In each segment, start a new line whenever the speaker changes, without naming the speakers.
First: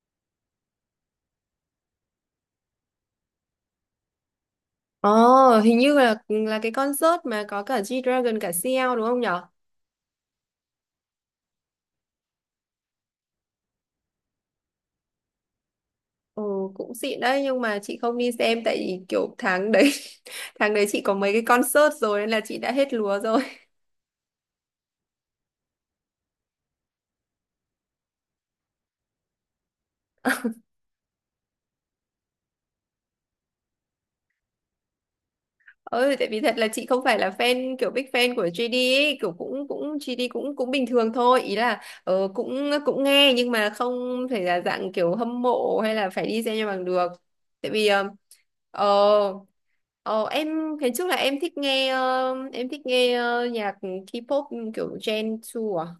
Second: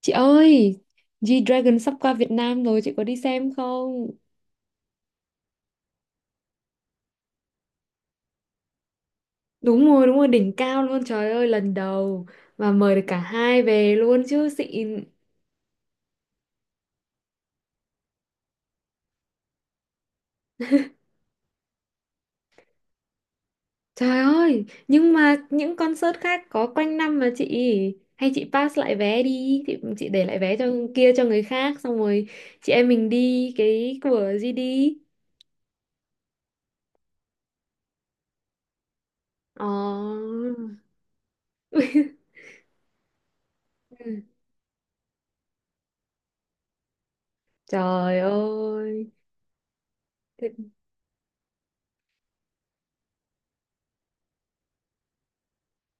Chị ơi, G-Dragon sắp qua Việt Nam rồi, chị có đi xem không?
Ồ, hình như là cái concert mà có cả G-Dragon cả CL đúng không nhở?
Đúng rồi, đỉnh cao luôn, trời ơi, lần đầu mà mời được cả hai về luôn chứ xịn.
Ồ, cũng xịn đấy nhưng mà chị không đi xem tại vì kiểu tháng đấy tháng đấy chị có mấy cái concert rồi nên là chị đã hết lúa rồi.
Trời ơi, nhưng mà những concert khác có quanh năm mà chị hay chị pass lại vé đi, chị để lại vé cho kia cho người khác xong rồi chị em mình đi cái của GD.
Ừ, tại vì thật là chị không phải là fan kiểu big fan của GD ấy, kiểu
Ờ.
cũng cũng GD cũng cũng bình thường thôi, ý là cũng cũng nghe nhưng mà không thể là dạng kiểu hâm mộ hay là phải đi xem cho bằng được. Tại vì
Trời
ờ,
ơi.
ờ, em ngày trước là em thích nghe nhạc K-pop kiểu Gen 2 à?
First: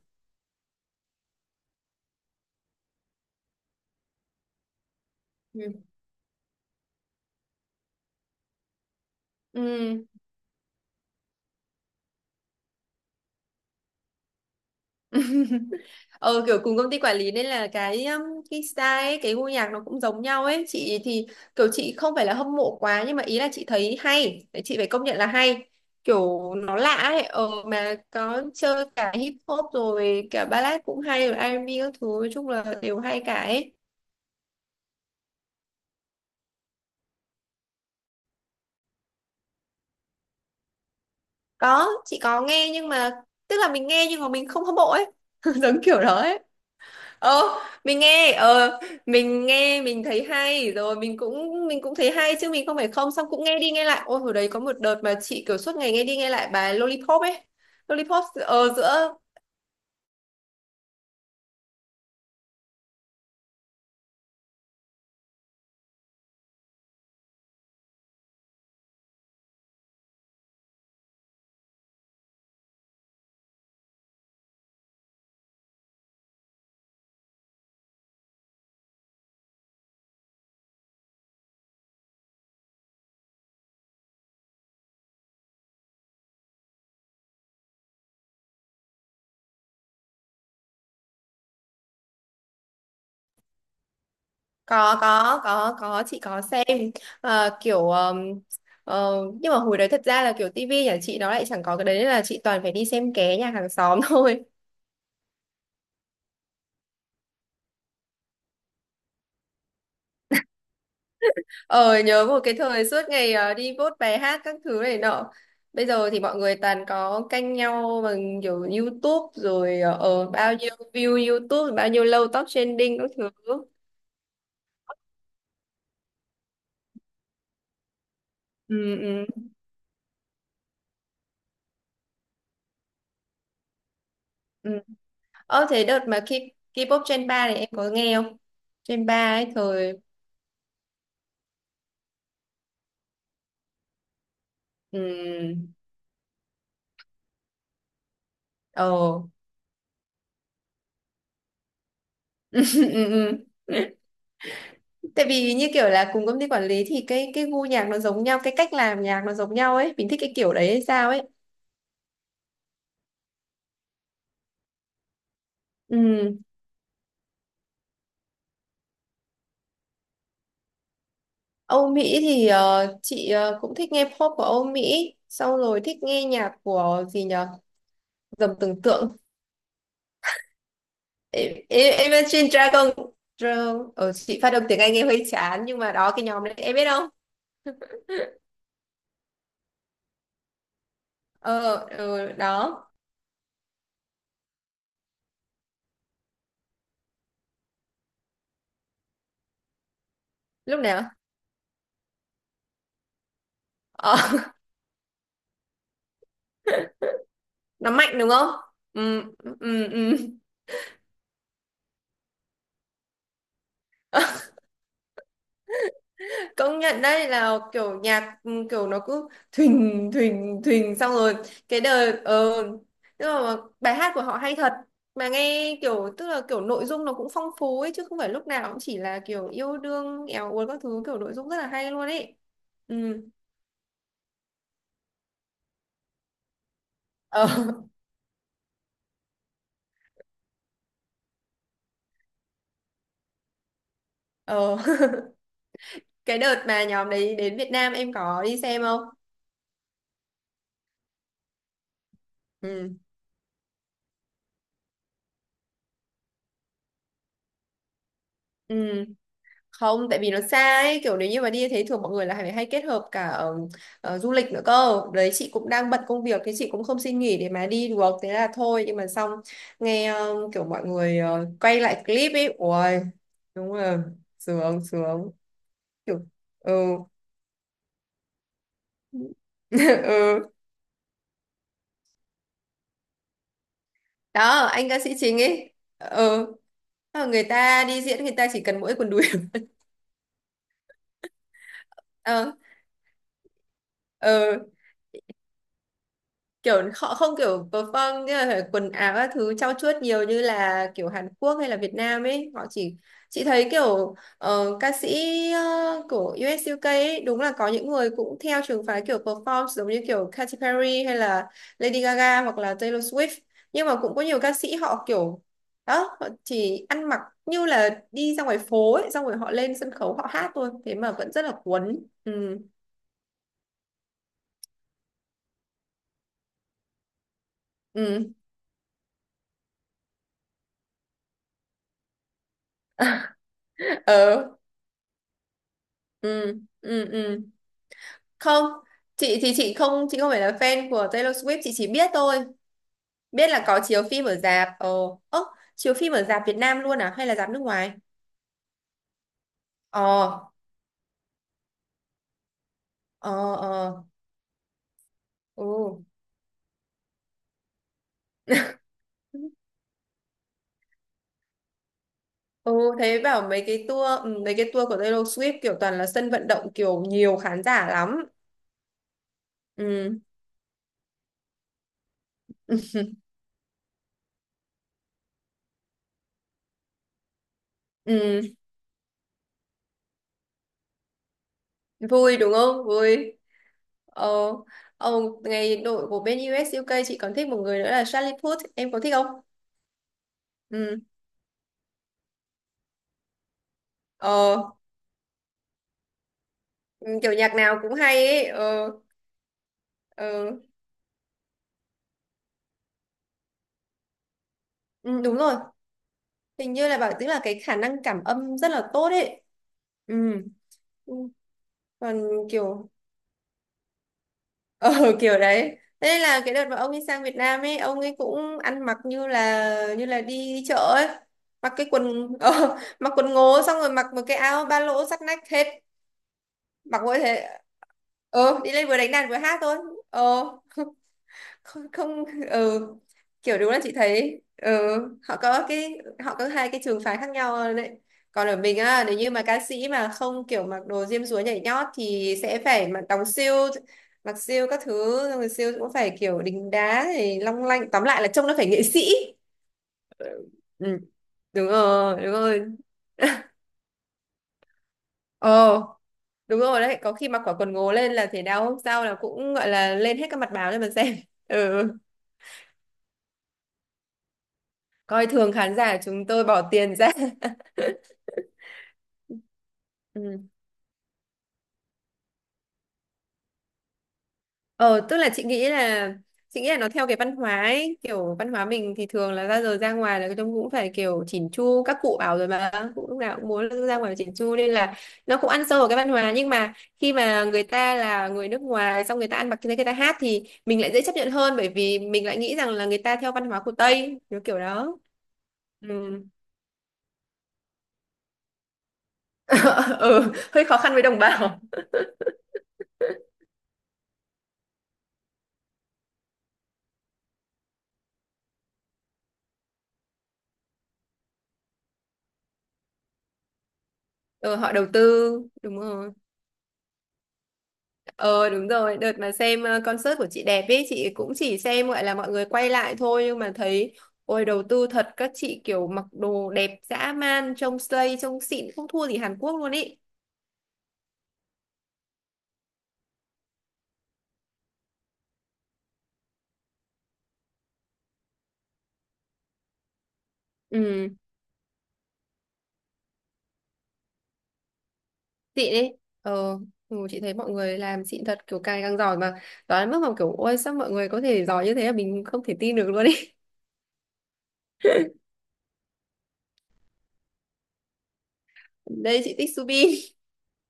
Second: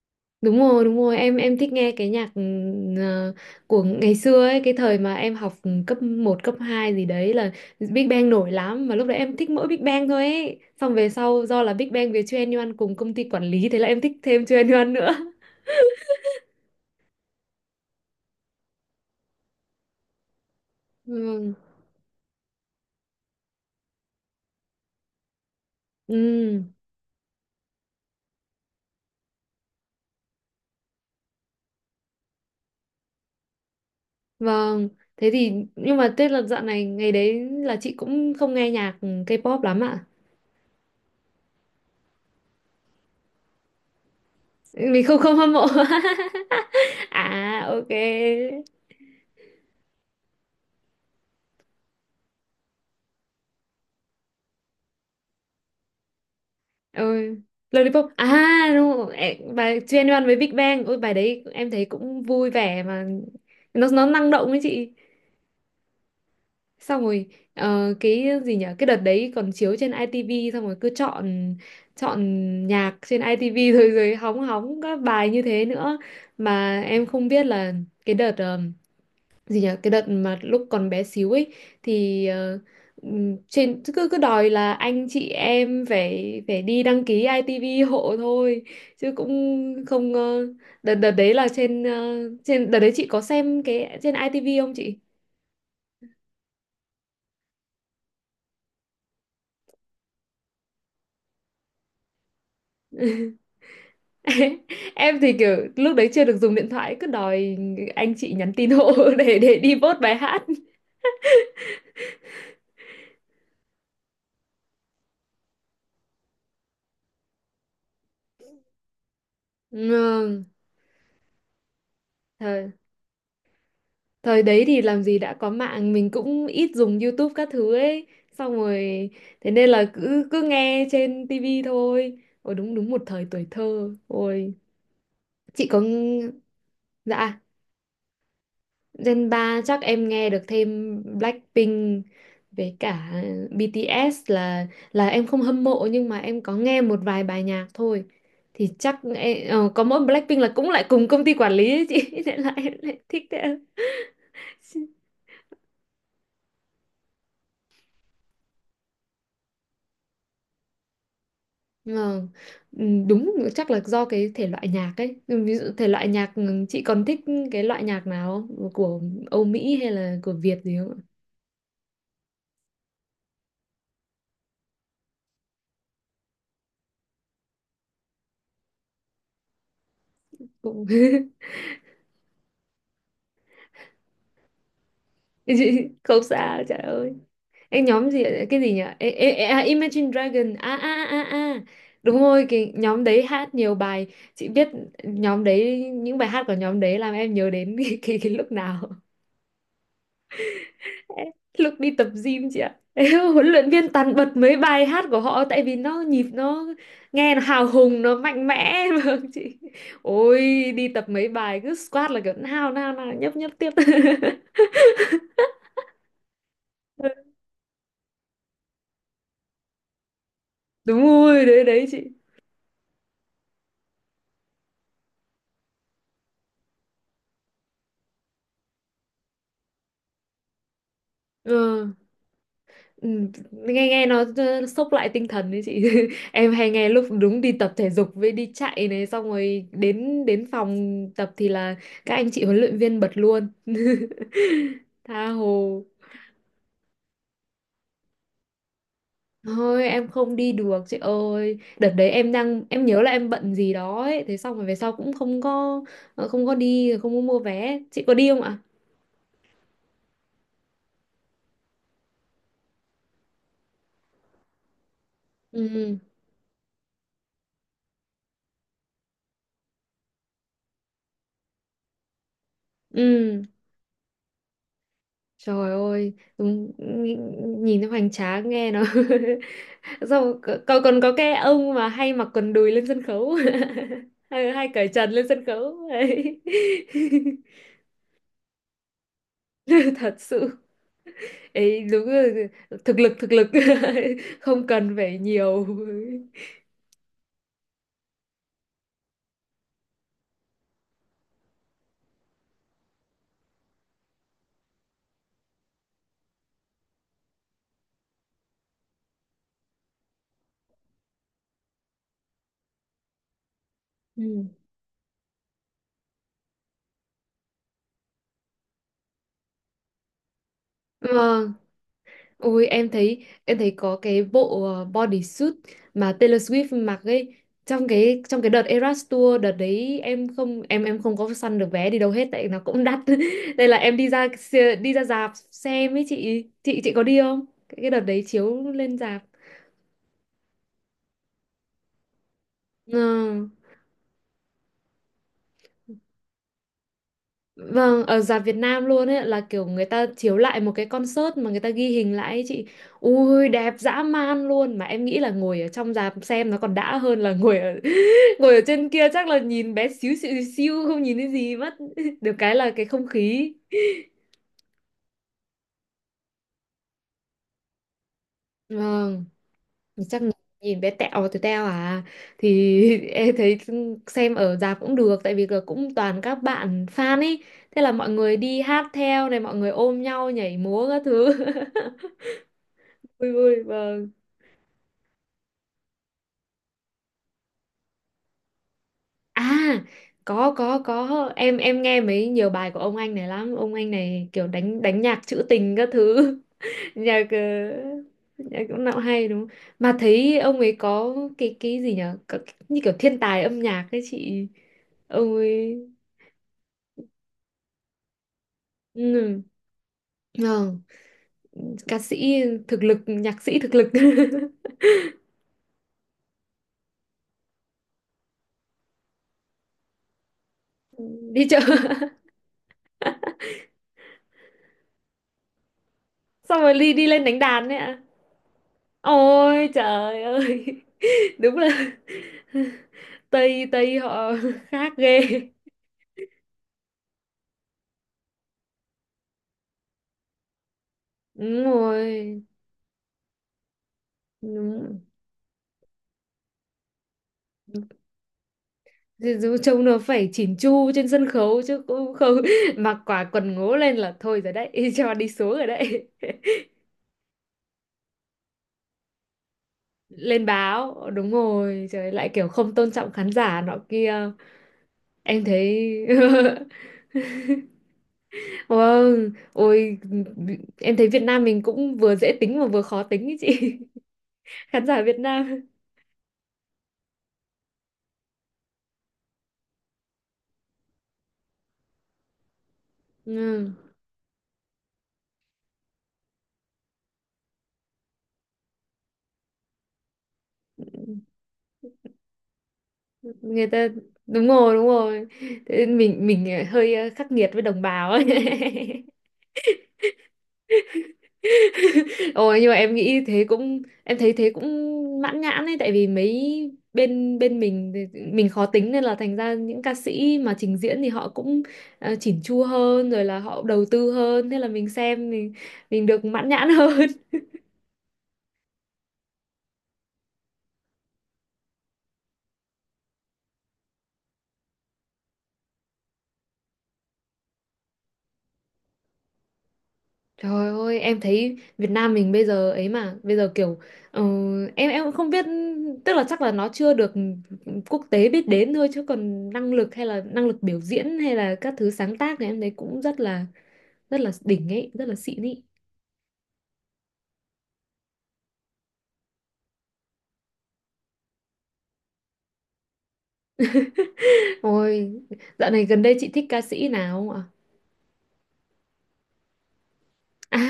Đúng rồi, em thích nghe cái nhạc ờ, của ngày xưa ấy, cái thời mà em học
Ừ.
cấp một cấp 2 gì đấy là Big Bang nổi lắm mà lúc đấy em thích mỗi Big
Ừ.
Bang thôi ấy. Xong về sau do là Big Bang với chuyên Yuan cùng công ty quản lý thế là em thích thêm chuyên Yuan nữa.
ờ kiểu cùng công ty quản lý nên là cái style ấy, cái gu nhạc nó cũng giống nhau ấy. Chị thì
Vâng.
kiểu chị không phải là hâm mộ quá nhưng mà ý là chị thấy hay. Đấy, chị phải công nhận là hay, kiểu
Ừ,
nó lạ ấy. Ờ mà có chơi cả hip hop rồi cả ballad cũng hay, rồi R&B các thứ, nói chung là đều hay cả ấy.
vâng. Thế thì nhưng mà Tết là dạo này ngày đấy là chị cũng không nghe nhạc K-pop lắm ạ.
Có, chị có nghe nhưng mà tức là mình nghe nhưng mà mình không hâm mộ
Mình
ấy,
không không hâm mộ.
giống kiểu đó ấy. ờ
À ok.
mình nghe ờ mình nghe mình thấy hay rồi mình cũng thấy hay chứ mình không phải không. Xong cũng nghe đi nghe lại, ôi hồi đấy có một đợt mà chị kiểu suốt ngày nghe đi nghe lại bài Lollipop
Ừ.
ấy.
Lollipop
Lollipop. Ờ,
à, đúng
giữa.
rồi. Ê, bài Twenty One với Big Bang, ôi bài đấy em thấy cũng vui vẻ mà nó năng động ấy chị, xong rồi cái gì nhở, cái đợt đấy còn chiếu trên ITV xong rồi cứ chọn chọn nhạc trên ITV rồi rồi hóng hóng các bài như thế nữa. Mà em không biết là cái đợt gì nhỉ, cái đợt mà lúc còn bé xíu ấy, thì trên cứ cứ đòi là anh chị em phải phải đi đăng ký ITV hộ thôi chứ cũng không đợt đợt đấy là trên ờ, trên đợt đấy chị có xem cái trên ITV không
có
chị?
có có có chị có xem. Ờ, kiểu ờ, nhưng mà hồi đấy thật ra là kiểu tivi nhà chị nó lại chẳng có cái đấy nên là chị toàn phải đi xem ké nhà hàng xóm thôi.
Em thì kiểu lúc đấy chưa được dùng điện thoại, cứ đòi anh chị nhắn tin hộ để đi vote bài hát.
Ờ, nhớ một cái thời suốt ngày đi vote bài hát các thứ này nọ. Bây giờ thì mọi người toàn có canh nhau bằng kiểu YouTube rồi, bao nhiêu view YouTube, bao nhiêu lâu top
Ừ,
trending các thứ.
thời đấy thì làm gì đã có mạng, mình cũng ít dùng YouTube các thứ ấy. Xong
Ừ,
rồi,
ừ,
thế nên là cứ cứ nghe trên TV thôi. Ôi đúng, đúng một thời tuổi thơ. Ôi,
ừ. Ờ,
chị có
thế đợt mà
ng-
K-pop Gen
dạ,
3 này em có nghe không? Gen
Gen
3 ấy
3 chắc
thời.
em nghe được thêm Blackpink với cả BTS là em không
Ừ.
hâm mộ nhưng mà em có nghe một vài bài nhạc thôi. Thì
Ờ.
chắc em, có mỗi Blackpink là cũng lại cùng công ty quản lý ấy chị, nên là em lại
Ừ,
thích
ừ.
thế.
Tại vì như kiểu là cùng công ty quản lý thì cái gu nhạc nó giống nhau, cái cách làm nhạc nó giống nhau ấy, mình thích cái kiểu đấy hay sao ấy.
Ờ, ừ, đúng, chắc là do cái thể loại nhạc ấy. Ừ, ví dụ thể
Ừ.
loại nhạc chị còn thích cái loại nhạc nào không, của Âu Mỹ hay là của Việt gì không ạ?
Âu Mỹ thì chị cũng thích nghe pop của Âu Mỹ, xong rồi thích nghe nhạc của gì nhở, dầm tưởng tượng,
Cũng
Imagine Dragon. Dragon, chị phát âm tiếng Anh nghe hơi chán nhưng
chị
mà đó,
không
cái nhóm đấy
xa,
em
trời
biết không?
ơi, anh nhóm gì ạ? Cái gì nhỉ? Ê, ê, ê, à, Imagine Dragon à à à à à.
Ờ.
Đúng rồi, cái
Đó.
nhóm đấy hát nhiều bài, chị biết nhóm đấy. Những bài hát của nhóm đấy làm em nhớ đến cái lúc nào?
Lúc nào?
Lúc đi tập gym chị ạ, huấn luyện viên toàn
Ờ.
bật mấy bài hát của họ tại vì nhịp nó nghe nó hào
Nó
hùng, nó
mạnh đúng
mạnh
không?
mẽ.
Ừ.
Vâng chị,
Ừ. Ừ.
ôi đi tập mấy bài cứ squat là kiểu nào nào nào, nhấp nhấp tiếp.
Công nhận đấy là kiểu nhạc, ừ, kiểu nó cứ thình thình thình
Đúng
xong rồi
rồi, đấy
cái
đấy chị.
đời. Ờ Tức là bài hát của họ hay thật, mà nghe kiểu, tức là kiểu nội dung nó cũng phong phú ấy, chứ không phải lúc nào cũng chỉ là kiểu yêu đương éo uốn các thứ, kiểu nội dung
Ờ,
rất là hay luôn ấy.
ừ,
Ừ.
nghe nghe nó sốc lại tinh thần đấy chị, em hay nghe lúc đúng đi tập
Ờ.
thể dục với đi chạy này, xong rồi đến đến phòng tập thì là các anh chị huấn luyện viên bật luôn.
Ờ.
Tha hồ.
Cái đợt mà nhóm đấy đến Việt Nam em có đi xem không?
Thôi em không đi được chị ơi. Đợt đấy em đang, em
Ừ.
nhớ là em bận gì đó ấy. Thế xong rồi về sau cũng không có không có đi, không có mua vé. Chị có đi không ạ?
Ừ, không, tại vì nó xa ấy, kiểu nếu như mà đi thế thường mọi người là phải hay kết hợp cả du lịch nữa cơ, đấy chị cũng đang
Ừ,
bận công việc, thế chị cũng không xin nghỉ để mà đi được, thế là thôi. Nhưng mà xong nghe kiểu mọi người quay lại clip ấy, ui
ừ,
đúng là sướng sướng
trời ơi
kiểu. Ừ.
đúng, nhìn nhìn nó hoành tráng, nghe nó xong rồi
Ừ.
còn còn có cái ông mà hay mặc quần đùi lên sân khấu, hay,
Đó
hay cởi
anh ca
trần
sĩ
lên
chính
sân
ấy.
khấu ấy.
Ừ. Ờ, người ta đi diễn người ta chỉ cần mỗi quần đùi.
Thật sự ấy, đúng là
Ờ.
thực lực, thực lực, không
Ừ.
cần phải nhiều.
Kiểu họ không kiểu perform như là quần áo các thứ trau chuốt nhiều như là kiểu Hàn Quốc hay là Việt Nam ấy, họ chỉ. Chị thấy kiểu ca sĩ của US UK ấy, đúng là có những người cũng theo trường phái kiểu perform giống như kiểu Katy Perry hay là Lady Gaga hoặc là Taylor Swift, nhưng mà cũng có nhiều
Ừ.
ca sĩ họ kiểu đó, họ chỉ ăn mặc như là đi ra ngoài phố ấy, xong rồi họ lên sân khấu họ hát thôi, thế mà vẫn rất
Vâng,
là cuốn. Ừ.
ui em thấy, em thấy có cái bộ bodysuit mà Taylor Swift mặc ấy, trong cái
Ừ.
đợt Eras Tour. Đợt đấy em không, em không có săn được vé đi đâu hết tại nó cũng đắt. Đây là em đi ra
Ờ.
đi ra rạp xem ấy chị.
Ừ.
Chị có
Ừ.
đi
Ừ.
không? Cái đợt đấy
Không,
chiếu lên rạp.
chị thì chị không phải là fan của Taylor Swift, chị chỉ biết thôi,
Ừ.
biết là có chiếu phim ở rạp. Ồ, ơ, chiếu phim ở rạp Việt Nam luôn à hay là rạp nước ngoài?
Vâng, ở rạp Việt Nam luôn ấy, là kiểu người ta chiếu
Ờ.
lại một cái concert mà người ta ghi hình lại ấy chị. Ui
Ờ.
đẹp dã
Ờ.
man luôn, mà em nghĩ là ngồi ở trong
Ừ.
rạp xem nó còn đã hơn là ngồi ở ngồi ở trên kia chắc là nhìn bé xíu xíu, không nhìn thấy gì mất. Được cái là
Ừ.
cái không
Thế bảo
khí.
mấy cái tour, ừ, mấy cái tour của Taylor Swift kiểu toàn là sân vận động, kiểu nhiều khán giả lắm.
Vâng,
Ừ.
chắc nhìn bé tẹo từ teo à, thì em thấy xem ở rạp cũng được tại vì là cũng toàn các bạn fan ấy. Thế là mọi người
Ừ.
đi hát theo này, mọi người ôm nhau nhảy múa các thứ.
Vui đúng không,
Vui,
vui.
vui, vâng.
Ờ. Ờ. Ngày đội của bên US UK chị còn thích một người nữa là Charlie Puth, em có thích không?
À, có
Ừ.
có em nghe mấy nhiều bài của ông anh này lắm. Ông anh này kiểu
Ờ.
đánh đánh nhạc trữ tình các thứ.
Ừ,
Nhạc
kiểu nhạc nào cũng hay ấy.
nhạc cũng
Ờ.
nào hay đúng không? Mà thấy
Ờ.
ông ấy có cái gì nhở? Như kiểu thiên tài âm nhạc ấy chị,
Ừ,
ông
đúng rồi.
ấy,
Hình như là bảo tức là cái khả năng cảm âm rất là tốt
ừ,
ấy. Ừ.
ờ,
Ừ.
ca
Còn
sĩ thực
kiểu.
lực, nhạc sĩ thực lực.
Ờ. Kiểu đấy, thế nên là cái đợt mà ông ấy sang Việt Nam ấy, ông ấy cũng ăn mặc như là đi chợ ấy,
Đi chợ,
mặc cái quần mặc quần ngố xong rồi mặc một cái áo ba lỗ sát nách hết,
xong rồi đi
mặc
đi
mỗi
lên đánh
thế.
đàn đấy ạ?
Ờ, đi lên vừa đánh đàn vừa hát
Ôi
thôi.
trời
Ờ.
ơi. Đúng là
Không, không. Ừ. Kiểu
Tây,
đúng là chị
Tây họ
thấy, ừ,
khác ghê.
họ có cái, họ có hai cái trường phái khác nhau đấy. Còn ở mình á, nếu như mà ca sĩ mà không kiểu mặc đồ diêm dúa nhảy
Đúng
nhót thì
rồi,
sẽ phải mặc đóng siêu, mặc siêu các
đúng.
thứ, xong rồi siêu cũng phải kiểu đính đá thì long lanh, tóm lại là trông nó phải nghệ sĩ.
Dù- dù Trông nó phải chỉn chu
Ừ.
trên sân khấu
Đúng
chứ cũng
rồi, đúng
không
rồi.
mặc quả quần ngố lên là thôi rồi đấy, cho đi
Ồ,
xuống rồi đấy.
đúng rồi đấy, có khi mặc quả quần ngố lên là thể đau hôm sau là cũng gọi là lên hết các
Lên
mặt báo cho mình
báo
xem.
đúng rồi,
Ừ.
trời ơi, lại kiểu không tôn trọng khán giả nọ kia.
Coi
Em
thường khán
thấy
giả, chúng tôi bỏ tiền ra.
vâng, ôi
Ừ.
em thấy Việt Nam mình cũng vừa dễ tính mà vừa khó tính ý chị, khán giả
ờ Tức
Việt
là chị
Nam.
nghĩ là chị nghĩ là nó theo cái văn hóa ấy, kiểu văn hóa mình thì thường là ra giờ ra ngoài là trông cũng phải kiểu chỉn chu, các cụ bảo rồi mà, cũng lúc nào cũng muốn
Ừ.
ra ngoài chỉn chu nên là nó cũng ăn sâu vào cái văn hóa. Nhưng mà khi mà người ta là người nước ngoài, xong người ta ăn mặc như thế, người ta hát thì mình lại dễ chấp nhận hơn, bởi vì mình lại nghĩ rằng là người ta theo văn hóa
Người
của
ta,
Tây kiểu
đúng
kiểu
rồi, đúng
đó.
rồi, thế
Ừ.
nên mình hơi khắc nghiệt với đồng bào ấy.
Ừ, hơi khó khăn với đồng bào.
Ôi nhưng mà em nghĩ thế cũng, em thấy thế cũng mãn nhãn ấy, tại vì mấy bên bên mình thì mình khó tính nên là thành ra những ca sĩ mà trình diễn thì họ cũng chỉn chu hơn rồi là họ đầu tư hơn,
Ừ,
thế là
họ đầu
mình xem
tư,
thì
đúng
mình
rồi.
được mãn nhãn hơn.
Ờ đúng rồi, đợt mà xem concert của chị đẹp ấy, chị cũng chỉ xem gọi là mọi người quay lại thôi, nhưng mà thấy ôi đầu tư thật, các chị kiểu mặc đồ đẹp dã man, trông slay, trông xịn không thua gì Hàn Quốc luôn ý.
Trời ơi, em thấy Việt Nam mình bây giờ ấy mà, bây giờ kiểu ờ, em cũng không biết, tức là chắc là nó chưa được quốc tế biết đến thôi, chứ còn năng lực hay là năng lực biểu
Ừ,
diễn hay là các thứ sáng tác thì em thấy cũng rất là đỉnh ấy, rất là xịn ấy.
xịn ấy. Ờ, ừ, chị thấy mọi người làm xịn thật, kiểu càng càng giỏi mà đoán đến mức mà kiểu ôi sao mọi người có thể giỏi như thế, là mình không thể tin được luôn ý.
Ôi, dạo này gần đây chị thích ca sĩ nào không ạ?
Đây chị thích Subin.
À,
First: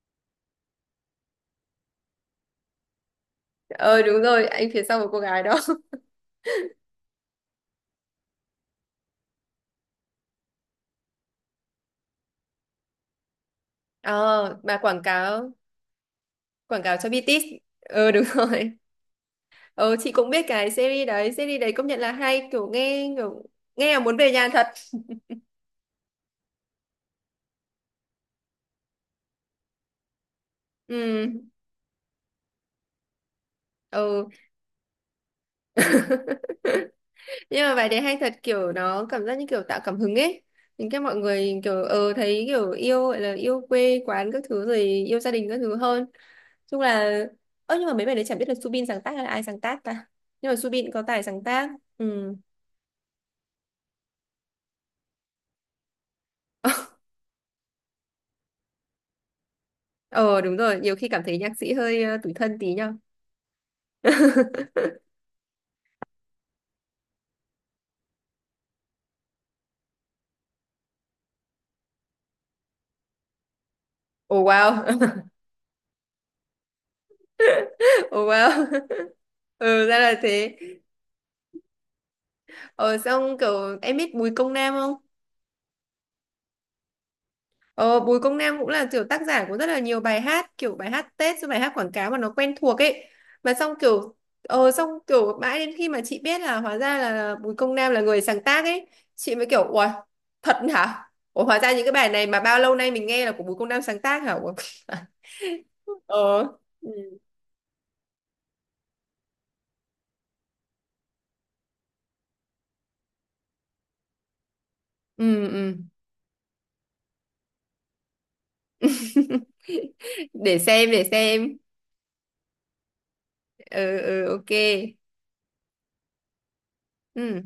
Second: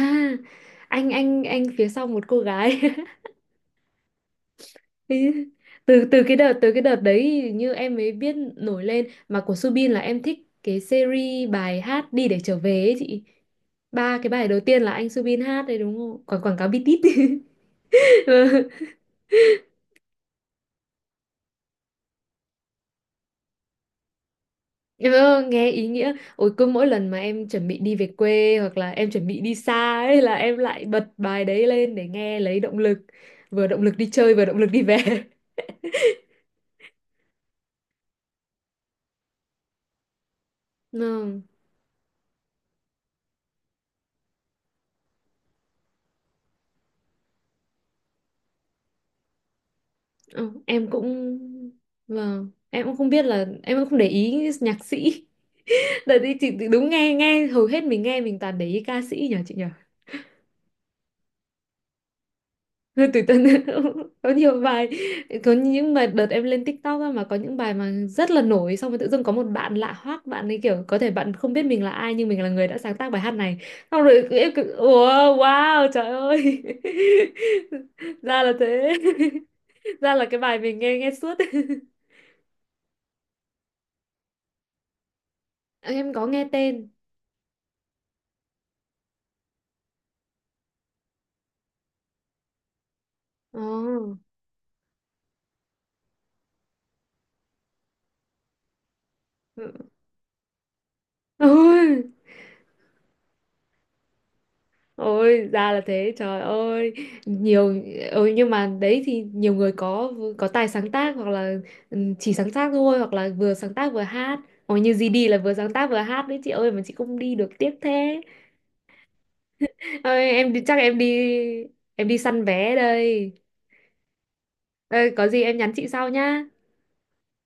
anh phía sau một cô gái.
Ờ đúng rồi, anh phía sau một cô
Ý,
gái đó.
từ từ cái đợt, từ cái đợt đấy thì như em mới biết nổi lên mà, của Subin là em thích cái series bài hát đi để trở về ấy chị, ba cái bài đầu
Ờ, mà
tiên là
quảng
anh Subin
cáo,
hát đấy đúng không, quảng quảng cáo
quảng cáo
bitit.
cho BTS. Ờ, đúng rồi. Ờ, chị cũng biết cái series đấy công nhận là hay, kiểu nghe là muốn về nhà thật.
Ừ, nghe ý nghĩa, ôi cứ mỗi lần mà em chuẩn bị đi về quê hoặc là em chuẩn bị đi xa ấy là em lại bật
Ừ,
bài đấy lên để nghe lấy động lực, vừa động lực đi
ừ.
chơi vừa động lực đi về.
Nhưng mà bài đấy hay thật, kiểu nó cảm giác như kiểu tạo cảm hứng ấy. Những cái mọi
Ừ,
người kiểu, ờ, thấy kiểu yêu, gọi là yêu quê quán các thứ rồi yêu gia đình các thứ hơn. Chung là, ơ, nhưng mà mấy bài đấy chẳng biết là Subin sáng tác hay là ai sáng tác ta. Nhưng
ừ,
mà
em
Subin có tài
cũng
sáng tác. Ừ.
vâng, em cũng không biết là, em cũng không để ý nhạc sĩ. Đợt đi chị thì đúng, nghe nghe hầu hết mình nghe, mình toàn để ý ca sĩ nhờ chị nhờ.
Ờ đúng rồi, nhiều khi cảm thấy nhạc sĩ hơi tủi thân tí nhau.
Rồi Tủi Tuấn có nhiều bài, có những mà đợt em lên TikTok á, mà có những bài mà rất là nổi, xong rồi tự dưng có một bạn lạ hoắc, bạn ấy kiểu có thể bạn không biết mình là ai nhưng mình là người đã sáng tác bài hát này. Xong rồi
Oh
em kiểu
wow.
wow, wow trời ơi.
Oh
Ra là
wow.
thế.
Ừ, ra
Ra
là
là cái
thế.
bài mình nghe nghe suốt.
Ờ, xong kiểu em biết Bùi Công Nam không?
Em có nghe tên.
Ờ, Bùi Công Nam cũng là kiểu tác giả của rất là nhiều bài hát, kiểu bài hát Tết rồi bài hát quảng cáo mà nó quen thuộc ấy. Mà
Ồ.
xong kiểu mãi đến khi mà chị biết là hóa ra là Bùi Công Nam là người sáng tác ấy, chị mới kiểu ủa, thật hả? Ủa, hóa ra những
Ôi.
cái bài này mà bao lâu nay mình nghe là của Bùi Công Nam sáng tác hả? Ủa?
Ôi ra là thế,
Ờ.
trời
Ừ.
ơi, nhiều, ừ, nhưng mà đấy thì nhiều người có tài sáng tác hoặc là, ừ, chỉ sáng tác thôi, hoặc là vừa sáng tác vừa hát, hoặc như GD là
Ừ,
vừa sáng
ừ.
tác vừa hát đấy chị ơi, mà chị không đi được tiếc thế. Ơi em
Để
đi, chắc
xem,
em
để
đi,
xem.
em đi săn vé đây.
Ừ, ừ, ok.
Ê, có gì em nhắn chị sau nhá.
Ừ.